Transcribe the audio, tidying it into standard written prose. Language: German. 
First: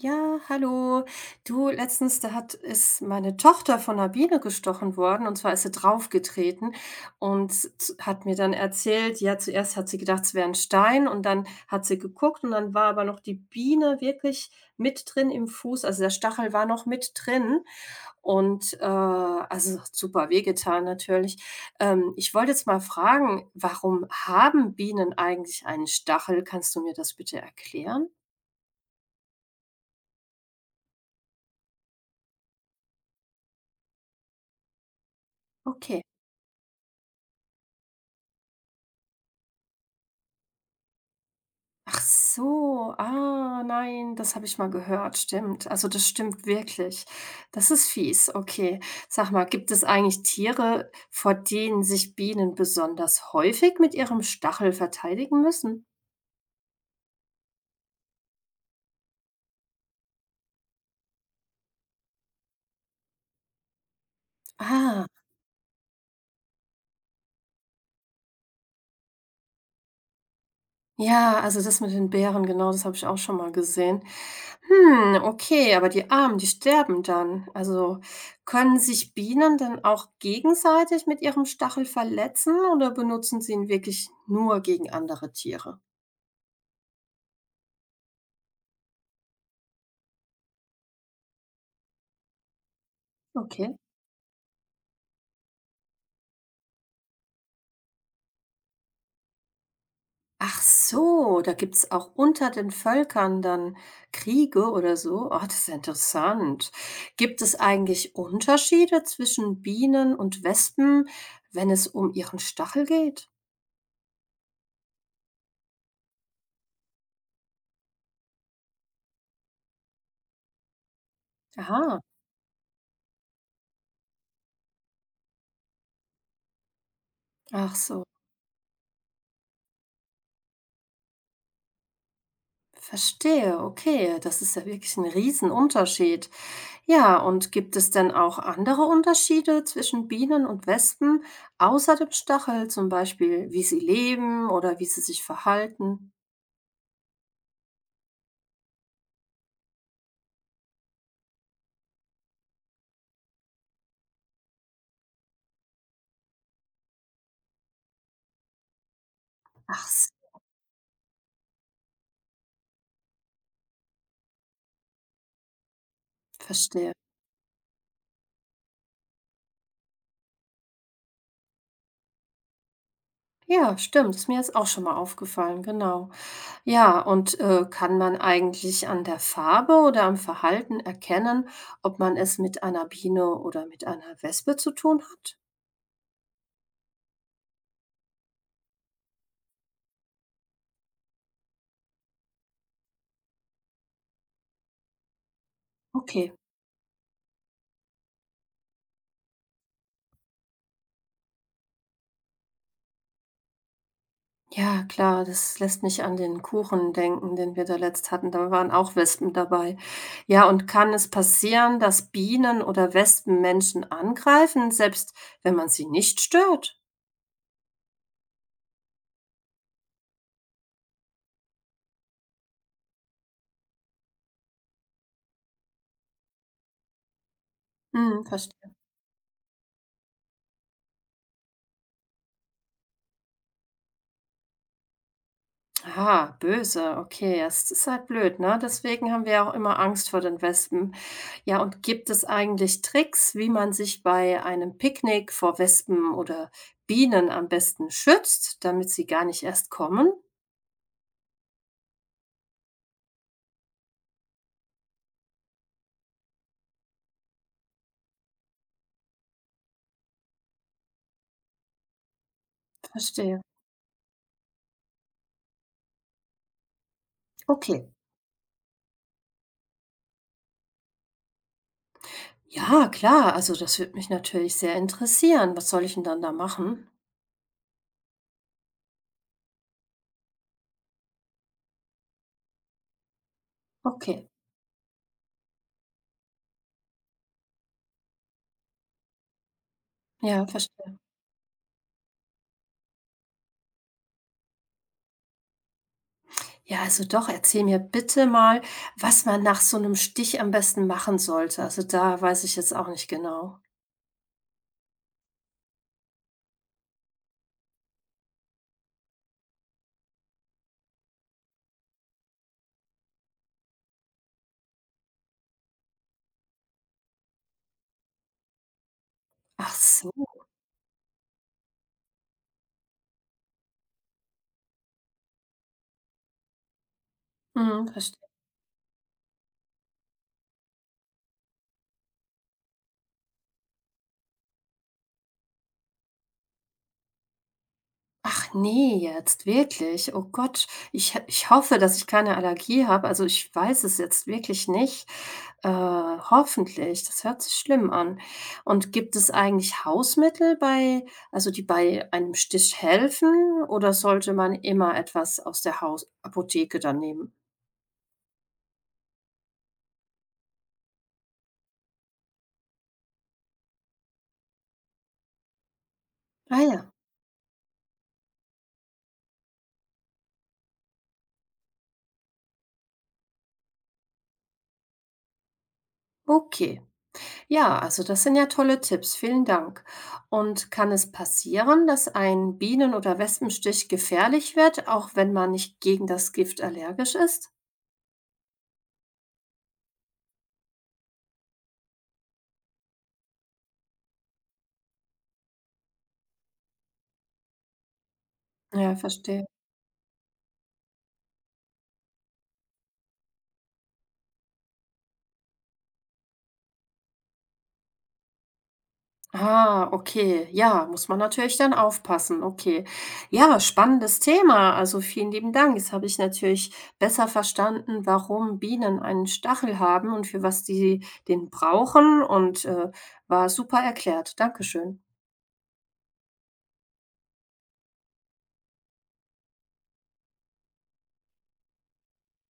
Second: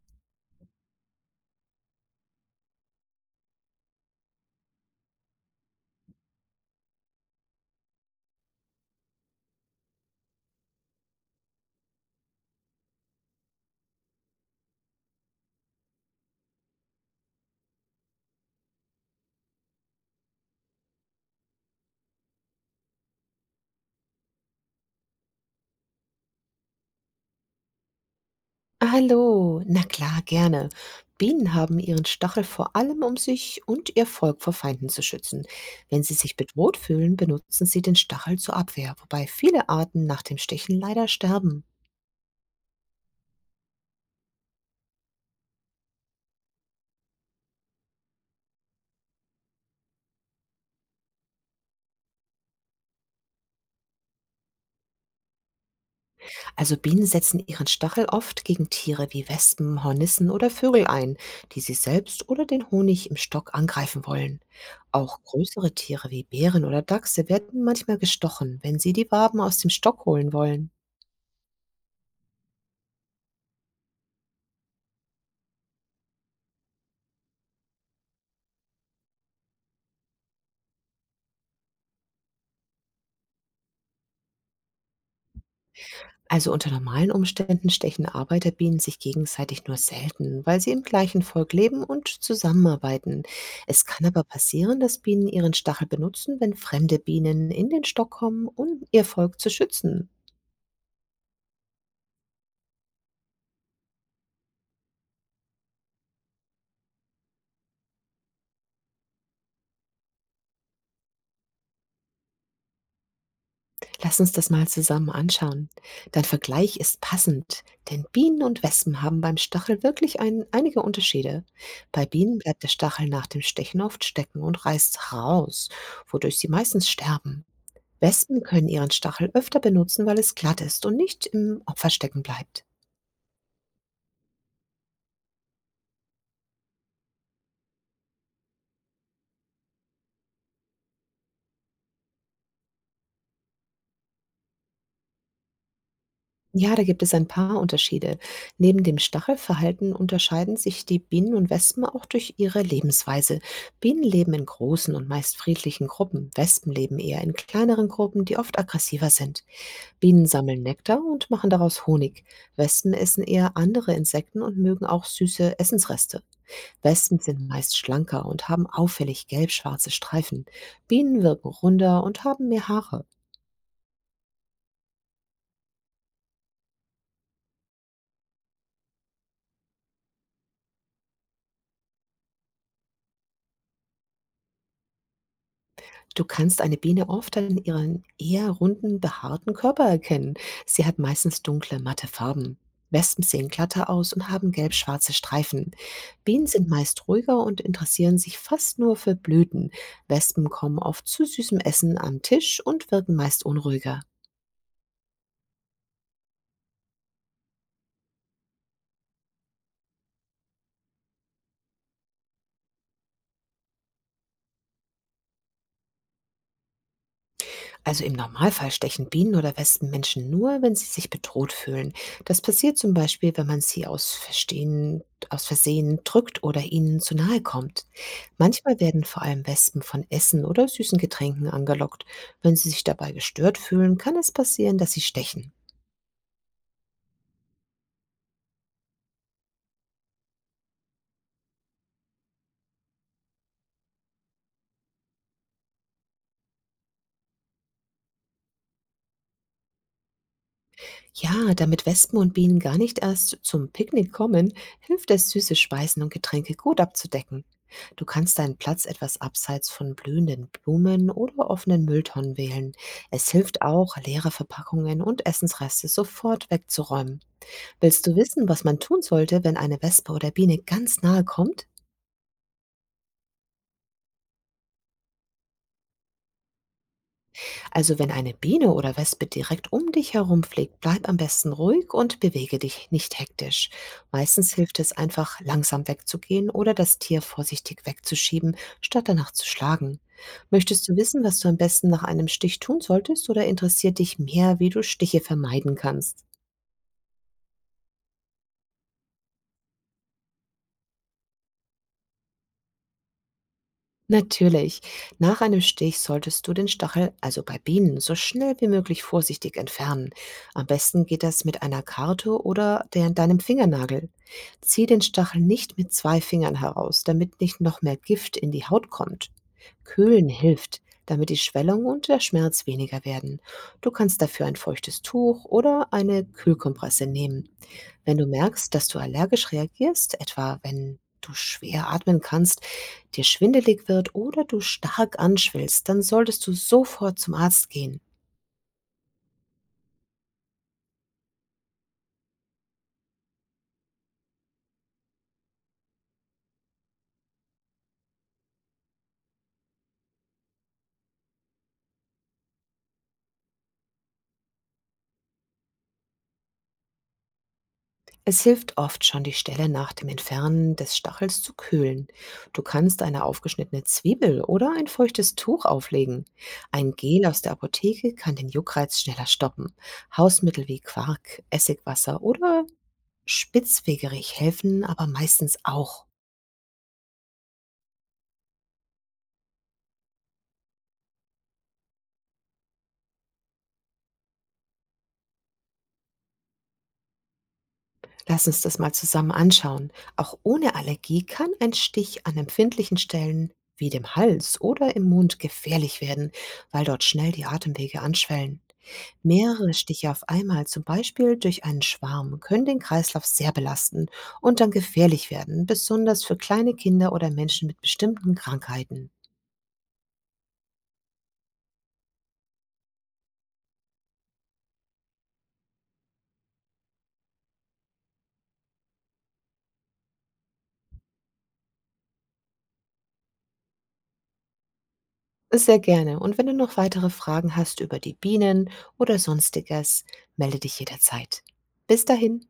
Ja, hallo. Du, letztens, da hat ist meine Tochter von einer Biene gestochen worden und zwar ist sie draufgetreten und z hat mir dann erzählt, ja, zuerst hat sie gedacht, es wäre ein Stein und dann hat sie geguckt und dann war aber noch die Biene wirklich mit drin im Fuß, also der Stachel war noch mit drin und also hat super wehgetan natürlich. Ich wollte jetzt mal fragen, warum haben Bienen eigentlich einen Stachel? Kannst du mir das bitte erklären? Hallo, na klar, gerne. Bienen haben ihren Stachel vor allem, um sich und ihr Volk vor Feinden zu schützen. Wenn Okay. sie sich bedroht fühlen, benutzen sie den Stachel zur Abwehr, wobei viele Arten nach dem Stechen leider sterben. Ach so, ah, nein, das habe ich mal gehört, stimmt. Also das stimmt wirklich. Das ist fies, okay. Sag mal, gibt es eigentlich Tiere, vor denen sich Bienen besonders häufig mit ihrem Stachel verteidigen müssen? Also Bienen setzen ihren Stachel oft gegen Tiere wie Wespen, Hornissen oder Vögel ein, die sie selbst oder den Honig im Stock angreifen wollen. Ah, Auch größere Tiere wie Bären oder Dachse werden manchmal gestochen, wenn sie die Waben aus dem Stock holen wollen. ja, also das mit den Bären, genau, das habe ich auch schon mal gesehen. Hm, okay, aber die Armen, die sterben dann. Also können sich Bienen dann auch gegenseitig mit ihrem Stachel verletzen oder benutzen sie ihn wirklich nur gegen andere Tiere? Also unter normalen Umständen stechen Arbeiterbienen sich gegenseitig nur selten, weil sie im gleichen Volk leben und zusammenarbeiten. Okay. Es kann aber passieren, dass Bienen ihren Stachel benutzen, wenn fremde Bienen in den Stock kommen, um ihr Volk zu schützen. Ach so, da gibt es auch unter den Völkern dann Kriege oder so. Oh, das ist ja interessant. Gibt es eigentlich Unterschiede zwischen Bienen und Wespen, wenn es um ihren Stachel geht? Lass uns das mal zusammen anschauen. Dein Vergleich ist passend, denn Bienen und Wespen haben beim Stachel wirklich einige Unterschiede. Aha, Bei Bienen bleibt der Stachel nach dem Stechen oft stecken und reißt raus, wodurch sie meistens sterben. ach so. Wespen können ihren Stachel öfter benutzen, weil es glatt ist und nicht im Opfer stecken bleibt. Verstehe, okay, das ist ja wirklich ein Riesenunterschied. Ja, und gibt es denn auch andere Unterschiede zwischen Bienen und Wespen, außer dem Stachel, zum Beispiel, wie sie leben oder wie sie sich verhalten? Ja, da gibt es ein paar Unterschiede. Neben dem Stachelverhalten unterscheiden sich die Bienen und Wespen auch durch ihre Lebensweise. Bienen leben in großen und meist friedlichen Gruppen. Wespen leben eher in kleineren Gruppen, die oft aggressiver sind. Ach, s- Bienen sammeln Nektar und machen daraus Honig. Wespen essen eher andere Insekten und mögen auch süße Essensreste. Verstehe. Wespen sind meist schlanker und haben auffällig gelb-schwarze Streifen. Bienen wirken runder und haben mehr Haare. Ja, stimmt, ist mir jetzt auch schon mal aufgefallen, genau. Ja, und kann man eigentlich an der Farbe oder am Verhalten erkennen, ob man es mit einer Biene oder mit einer Wespe zu tun hat? Du kannst eine Biene oft an ihrem eher runden, behaarten Körper erkennen. Sie hat meistens dunkle, matte Farben. Wespen sehen glatter aus und haben gelb-schwarze Streifen. Okay, Bienen sind meist ruhiger und interessieren sich fast nur für Blüten. Wespen kommen oft zu süßem Essen am Tisch und wirken meist unruhiger. ja, klar, das lässt mich an den Kuchen denken, den wir da letzt hatten. Da waren auch Wespen dabei. Ja, und kann es passieren, dass Bienen oder Wespen Menschen angreifen, selbst wenn man sie nicht stört? Also im Normalfall stechen Bienen oder Wespen Menschen nur, wenn sie sich bedroht fühlen. Das passiert zum Beispiel, wenn man sie aus Versehen drückt oder ihnen zu nahe kommt. Hm, verstehe. Manchmal werden vor allem Wespen von Essen oder süßen Getränken angelockt. Wenn sie sich dabei gestört fühlen, kann es passieren, dass sie stechen. Aha, böse, okay. Ja, es ist halt blöd, ne? Deswegen haben wir ja auch immer Angst vor den Wespen. Ja, und gibt es eigentlich Tricks, wie man sich bei einem Picknick vor Wespen oder Bienen am besten schützt, damit sie gar nicht erst kommen? Ja, damit Wespen und Bienen gar nicht erst zum Picknick kommen, hilft es, süße Speisen und Getränke gut abzudecken. Du kannst deinen Platz etwas abseits von blühenden Blumen oder offenen Mülltonnen wählen. Es Verstehe. hilft auch, leere Verpackungen und Essensreste sofort wegzuräumen. Okay. Willst du wissen, was man tun sollte, wenn eine Wespe oder Biene ganz nahe kommt? Ja, klar. Also das würde mich natürlich sehr interessieren. Was soll ich denn dann da machen? Also wenn eine Biene oder Wespe direkt um dich herum fliegt, bleib am besten ruhig und bewege dich nicht hektisch. Okay. Meistens hilft es einfach, langsam wegzugehen oder das Tier vorsichtig wegzuschieben, statt danach zu schlagen. Ja, Möchtest du verstehe. wissen, was du am besten nach einem Stich tun solltest oder interessiert dich mehr, wie du Stiche vermeiden kannst? Ja, also doch, erzähl mir bitte mal, was man nach so einem Stich am besten machen sollte. Also da weiß ich jetzt auch nicht genau. Natürlich. Nach einem Stich solltest du den Stachel, also bei Bienen, so schnell wie möglich vorsichtig entfernen. Am besten geht das mit einer Karte oder deinem Fingernagel. Zieh den Stachel nicht mit 2 Fingern heraus, damit nicht noch mehr Gift in die Haut kommt. Ach so. Kühlen hilft, damit die Schwellung und der Schmerz weniger werden. Du kannst dafür ein feuchtes Tuch oder eine Kühlkompresse nehmen. Mhm, Wenn du verstehe. merkst, dass du allergisch reagierst, etwa wenn du schwer atmen kannst, dir schwindelig wird oder du stark anschwillst, dann solltest du sofort zum Arzt gehen. Ach nee, jetzt wirklich? Oh Gott, ich hoffe, dass ich keine Allergie habe. Also, ich weiß es jetzt wirklich nicht. Hoffentlich, das hört sich schlimm an. Und gibt es eigentlich Hausmittel bei die bei einem Stich helfen oder sollte man immer etwas aus der Hausapotheke dann nehmen? Es hilft oft schon, die Stelle nach dem Entfernen des Stachels zu kühlen. Du kannst eine aufgeschnittene Zwiebel oder ein feuchtes Tuch auflegen. Ah ja, Ein Gel aus der Apotheke kann den Juckreiz schneller stoppen. Hausmittel wie Quark, Essigwasser oder Spitzwegerich helfen aber meistens auch. okay. Ja, also das sind ja tolle Tipps, vielen Dank. Und kann es passieren, dass ein Bienen- oder Wespenstich gefährlich wird, auch wenn man nicht gegen das Gift allergisch ist? Lass uns das mal zusammen anschauen. Auch ohne Allergie kann ein Stich an empfindlichen Stellen wie dem Hals oder im Mund gefährlich werden, weil dort schnell die Atemwege anschwellen. Ja, verstehe. Mehrere Stiche auf einmal, zum Beispiel durch einen Schwarm, können den Kreislauf sehr belasten und dann gefährlich werden, besonders für kleine Kinder oder Menschen mit bestimmten Krankheiten. Ah, okay. Ja, muss man natürlich dann aufpassen. Okay. Ja, spannendes Thema. Also vielen lieben Dank. Jetzt habe ich natürlich besser verstanden, warum Bienen einen Stachel haben und für was die den brauchen und war super erklärt. Dankeschön. Sehr gerne. Und wenn du noch weitere Fragen hast über die Bienen oder sonstiges, melde dich jederzeit. Bis dahin.